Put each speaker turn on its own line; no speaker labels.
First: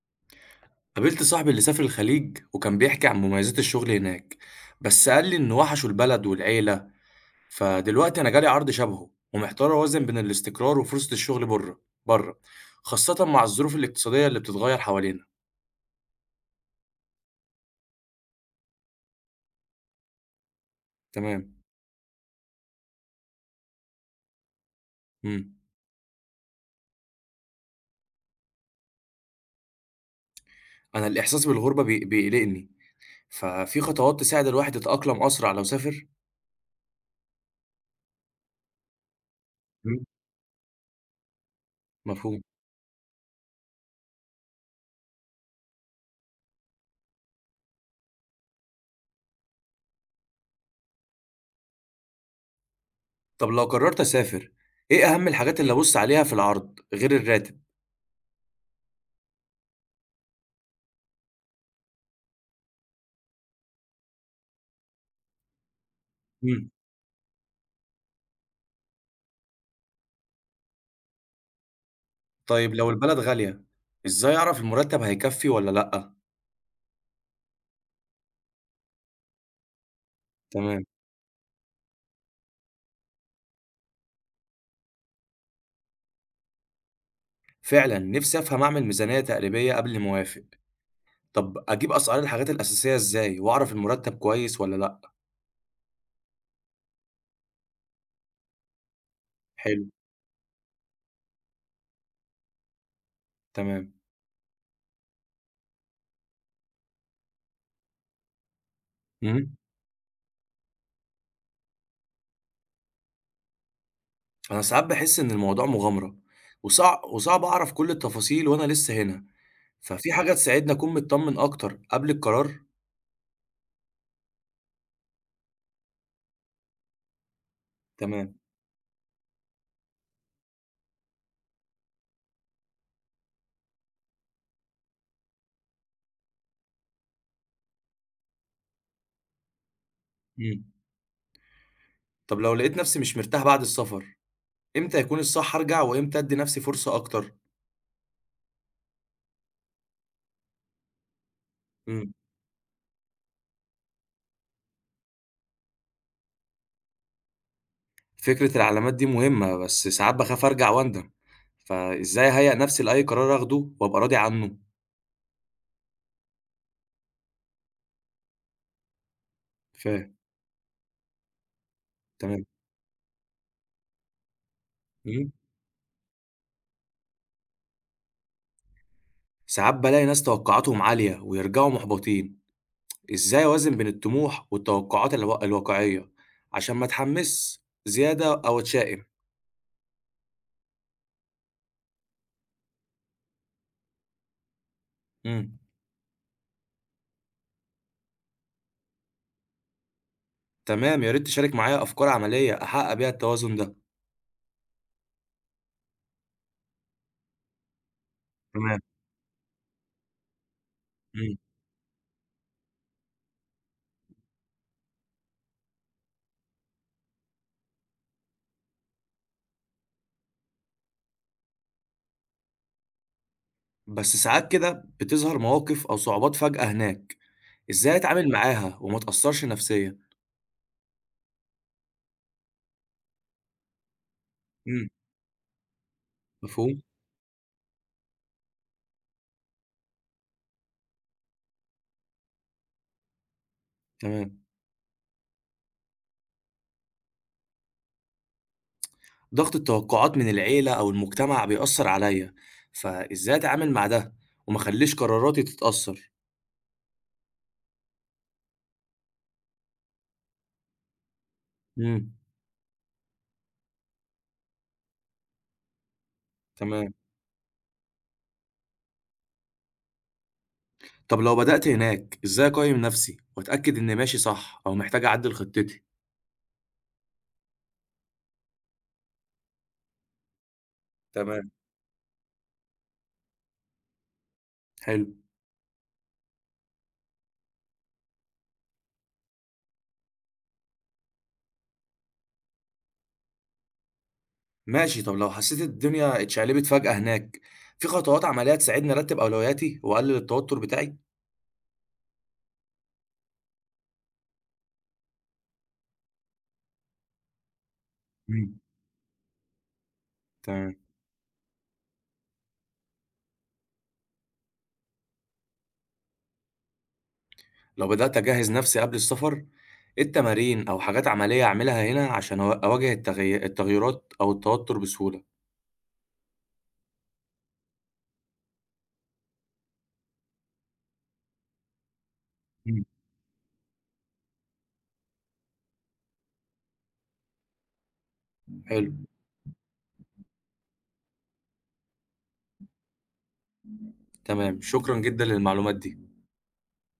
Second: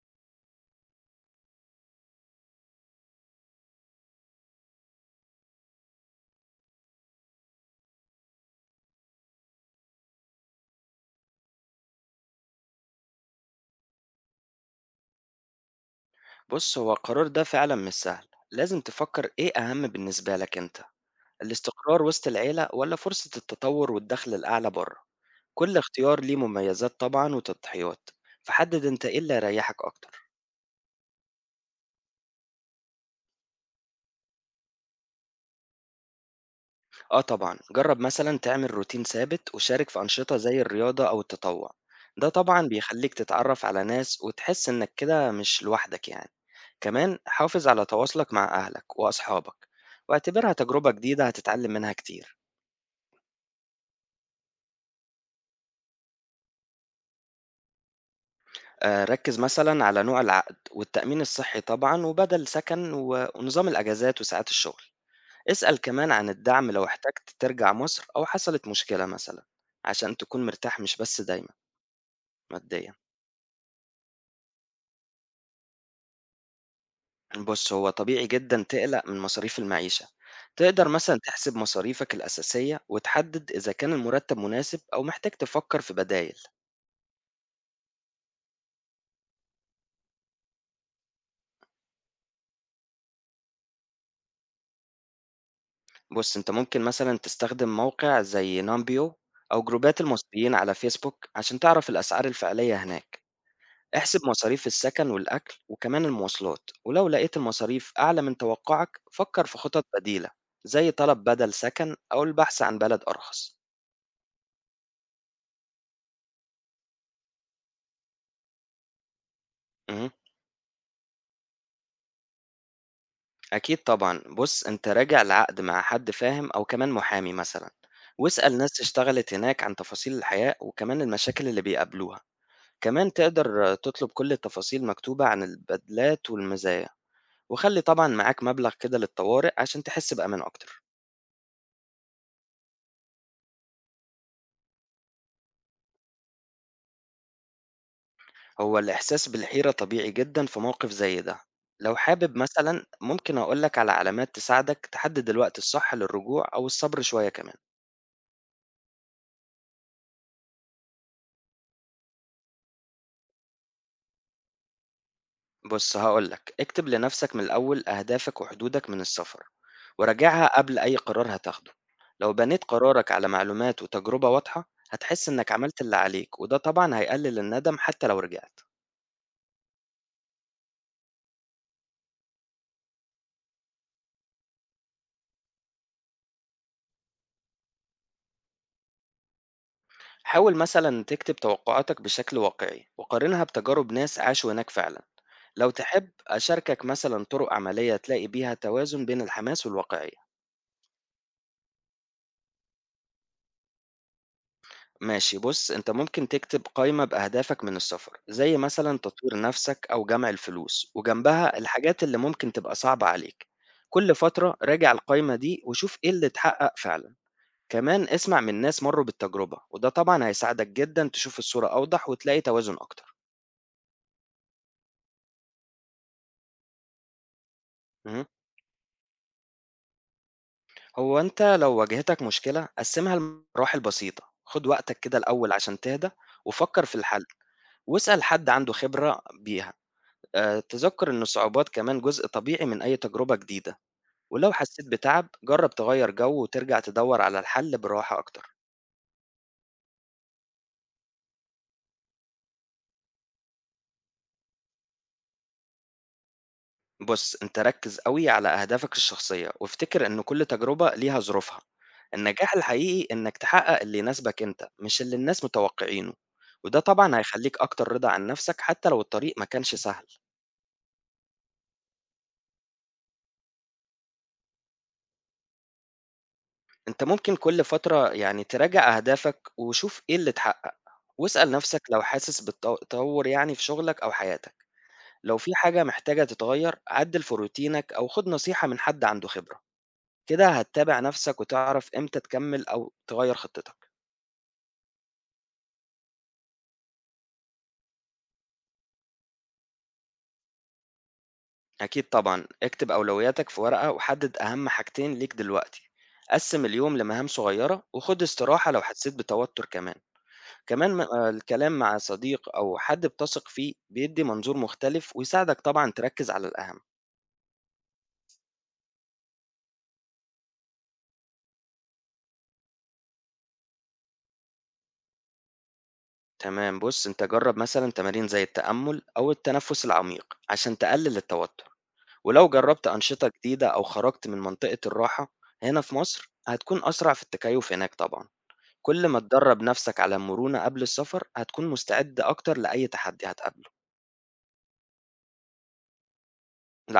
قابلت صاحبي اللي سافر الخليج وكان بيحكي عن مميزات الشغل هناك، بس قال لي إن وحشوا البلد والعيلة. فدلوقتي أنا جالي عرض شبهه ومحتار أوازن بين الاستقرار وفرصة الشغل بره بره، خاصة مع الظروف الاقتصادية اللي بتتغير حوالينا.
بُص، هو القرار ده فعلًا مش سهل، لازم تفكّر إيه أهم بالنسبة لك أنت،
تمام.
الاستقرار وسط العيلة والّا فرصة التطوّر والدخل الأعلى برّه؟
مم.
كل اختيار ليه مميزات طبعًا وتضحيات، فحدد أنت إيه اللي هيريّحك أكتر.
أنا الإحساس بالغربة بيقلقني، ففي خطوات تساعد الواحد يتأقلم أسرع لو سافر؟
آه طبعًا، جرّب مثلًا تعمل روتين ثابت وشارك في
مم.
أنشطة زي الرياضة أو التطوّع، ده
مفهوم.
طبعًا بيخلّيك تتعرّف على ناس وتحس إنك كده مش لوحدك يعني. كمان حافظ على تواصلك مع أهلك وأصحابك، واعتبرها تجربة جديدة هتتعلّم منها كتير.
طب لو قررت أسافر، إيه أهم الحاجات اللي أبص عليها في العرض غير الراتب؟
ركّز مثلًا على نوع العقد، والتأمين الصحّي طبعًا، وبَدَل سكن و ونظام الأجازات وساعات الشغل. اسأل كمان عن
مم.
الدعم لو احتجت ترجع مصر أو حصلت مشكلة مثلًا، عشان تكون مرتاح مش بس دايمًا
طيب لو
ماديًا.
البلد غالية، إزاي أعرف المرتب هيكفّي والّا لأ؟
بُص، هو طبيعي جدًا تقلق من مصاريف المعيشة.
تمام.
تقدر مثلًا تحسب مصاريفك الأساسية وتحدد إذا كان المرتب مناسب أو محتاج تفكّر في بدايل.
فعلًا نفسي أفهم أعمل ميزانية تقريبية قبل ما أوافق. طب أجيب أسعار الحاجات الأساسية إزاي وأعرف المرتب كويس والّا لأ؟
بُص، أنت ممكن مثلًا تستخدم موقع زي نامبيو أو
حلو،
جروبات المصريين على فيسبوك عشان تعرف الأسعار الفعلية هناك.
تمام.
احسب مصاريف السكن والأكل وكمان المواصلات، ولو لقيت المصاريف أعلى من توقعك فكر
إمم.
في خطط بديلة زي طلب بدل سكن أو البحث عن بلد أرخص
أنا ساعات باحس إن الموضوع مغامرة وصع وصعب أعرف كل التفاصيل وأنا لسه هنا،
مه.
ففي حاجة تساعدني أكون متطمن أكتر قبل القرار؟
أكيد طبعا، بص أنت راجع العقد مع حد فاهم أو كمان محامي مثلا،
تمام.
واسأل ناس اشتغلت هناك عن تفاصيل الحياة وكمان المشاكل اللي بيقابلوها. كمان تقدر تطلب كل التفاصيل مكتوبة عن البدلات والمزايا، وخلي طبعا معاك مبلغ كده للطوارئ عشان تحس بأمان
إمم.
أكتر.
طب لو لقيت نفسي مش مرتاح بعد السفر، إمتى يكون الصح أرجع وإمتى أدّي نفسي فرصة أكتر؟
هو الإحساس بالحيرة طبيعي جدًا في موقف زي ده، لو
إمم.
حابب مثلًا ممكن أقول لك على علامات تساعدك تحدد الوقت الصح للرجوع أو الصبر شوية كمان.
فكرة العلامات دي مهمة، بس ساعات باخاف أرجع وأندم، فإزاي أهيأ نفسي لأي قرار آخده وأبقى راضي عنه؟
بُص هاقول لك، اكتب لنفسك من الأول أهدافك وحدودك من السفر،
فاهم.
وراجعها قبل أي قرار هتاخده، لو
تمام.
بنيت قرارك على معلومات وتجربة واضحة، هتحس
إمم.
إنك عملت اللي عليك وده طبعًا هيقلل الندم حتى لو رجعت.
ساعات بالاقي ناس توقعاتهم عالية ويرجعوا محبطين، إزاي أوازن بين الطموح والتوقعات الواقعية عشان ما أتحمسش زيادة أو أتشائم؟
حاول مثلًا تكتب توقعاتك بشكل واقعي وقارنها بتجارب ناس عاشوا هناك فعلًا.
إمم.
لو تحب أشاركك مثلا طرق عملية تلاقي بيها توازن بين الحماس والواقعية.
تمام، يا ريت تشارك معايا أفكار عملية أحقق بيها التوازن ده.
ماشي، بص انت ممكن تكتب قائمة بأهدافك من السفر زي
تمام.
مثلا تطوير نفسك أو جمع الفلوس،
إمم.
وجنبها الحاجات اللي ممكن تبقى صعبة عليك. كل فترة راجع القائمة دي وشوف ايه اللي اتحقق فعلا. كمان اسمع من ناس مروا بالتجربة، وده طبعا هيساعدك جدا تشوف الصورة أوضح وتلاقي توازن أكتر.
بس ساعات كده بتظهر مواقف أو صعوبات فجأة هناك، إزاي
مهم.
أتعامل معاها وما أتأثرش نفسيًا؟
هو انت لو واجهتك مشكلة قسمها لمراحل بسيطة، خد
إمم،
وقتك كده الأول عشان تهدى
مفهوم.
وفكر في الحل، واسأل حد عنده خبرة بيها. تذكر إن الصعوبات كمان جزء طبيعي من أي تجربة جديدة،
تمام.
ولو حسيت بتعب جرب تغير جو وترجع تدور على الحل براحة أكتر.
ضغط التوقعات من العيلة أو المجتمع بيأثر عليا، فإزاي أتعامل مع ده وما أخليش قراراتي تتأثر؟
بص أنت ركز قوي على أهدافك الشخصية، وافتكر إن كل تجربة ليها ظروفها.
إمم.
النجاح الحقيقي إنك تحقق اللي يناسبك أنت مش اللي الناس متوقعينه، وده
تمام.
طبعا هيخليك أكتر رضا عن نفسك حتى لو الطريق ما كانش سهل.
طب لو بدأت هناك، إزاي أقيم نفسي وأتأكد إني ماشي صح أو محتاج أعدل خطتي؟
أنت ممكن كل فترة يعني تراجع أهدافك وشوف إيه اللي اتحقق، واسأل
تمام.
نفسك لو حاسس بالتطور يعني في شغلك أو حياتك.
حلو.
لو في حاجة محتاجة تتغير عدل في روتينك أو خد نصيحة من حد عنده خبرة، كده هتتابع نفسك وتعرف إمتى تكمل أو تغير خطتك.
ماشي، طب لو حسيت الدنيا اتشقلبت فجأة هناك، في خطوات عملية تساعدني أرتب أولوياتي وأقلل التوتر بتاعي؟
أكيد طبعا، اكتب أولوياتك في ورقة وحدد أهم حاجتين ليك دلوقتي. قسم اليوم لمهام صغيرة وخد
إمم.
استراحة لو حسيت بتوتر. كمان
تمام.
الكلام مع صديق أو حد بتثق فيه بيدي منظور مختلف ويساعدك طبعا تركز على الأهم.
لو بدأت أجهّز نفسي قبل السفر، إيه التمارين أو حاجات عملية أعملها هنا عشان أو أواجه التغيرات أو التوتر بسهولة؟
تمام، بص انت جرب مثلا تمارين زي التأمل أو التنفس العميق عشان تقلل التوتر، ولو
إمم.
جربت أنشطة جديدة أو خرجت من منطقة الراحة هنا في مصر هتكون أسرع في التكيف هناك طبعا.
حلو.
كل ما تدرب نفسك على المرونة قبل السفر هتكون مستعد أكتر لأي تحدي هتقابله.
تمام، شكرًا جدًا للمعلومات دي.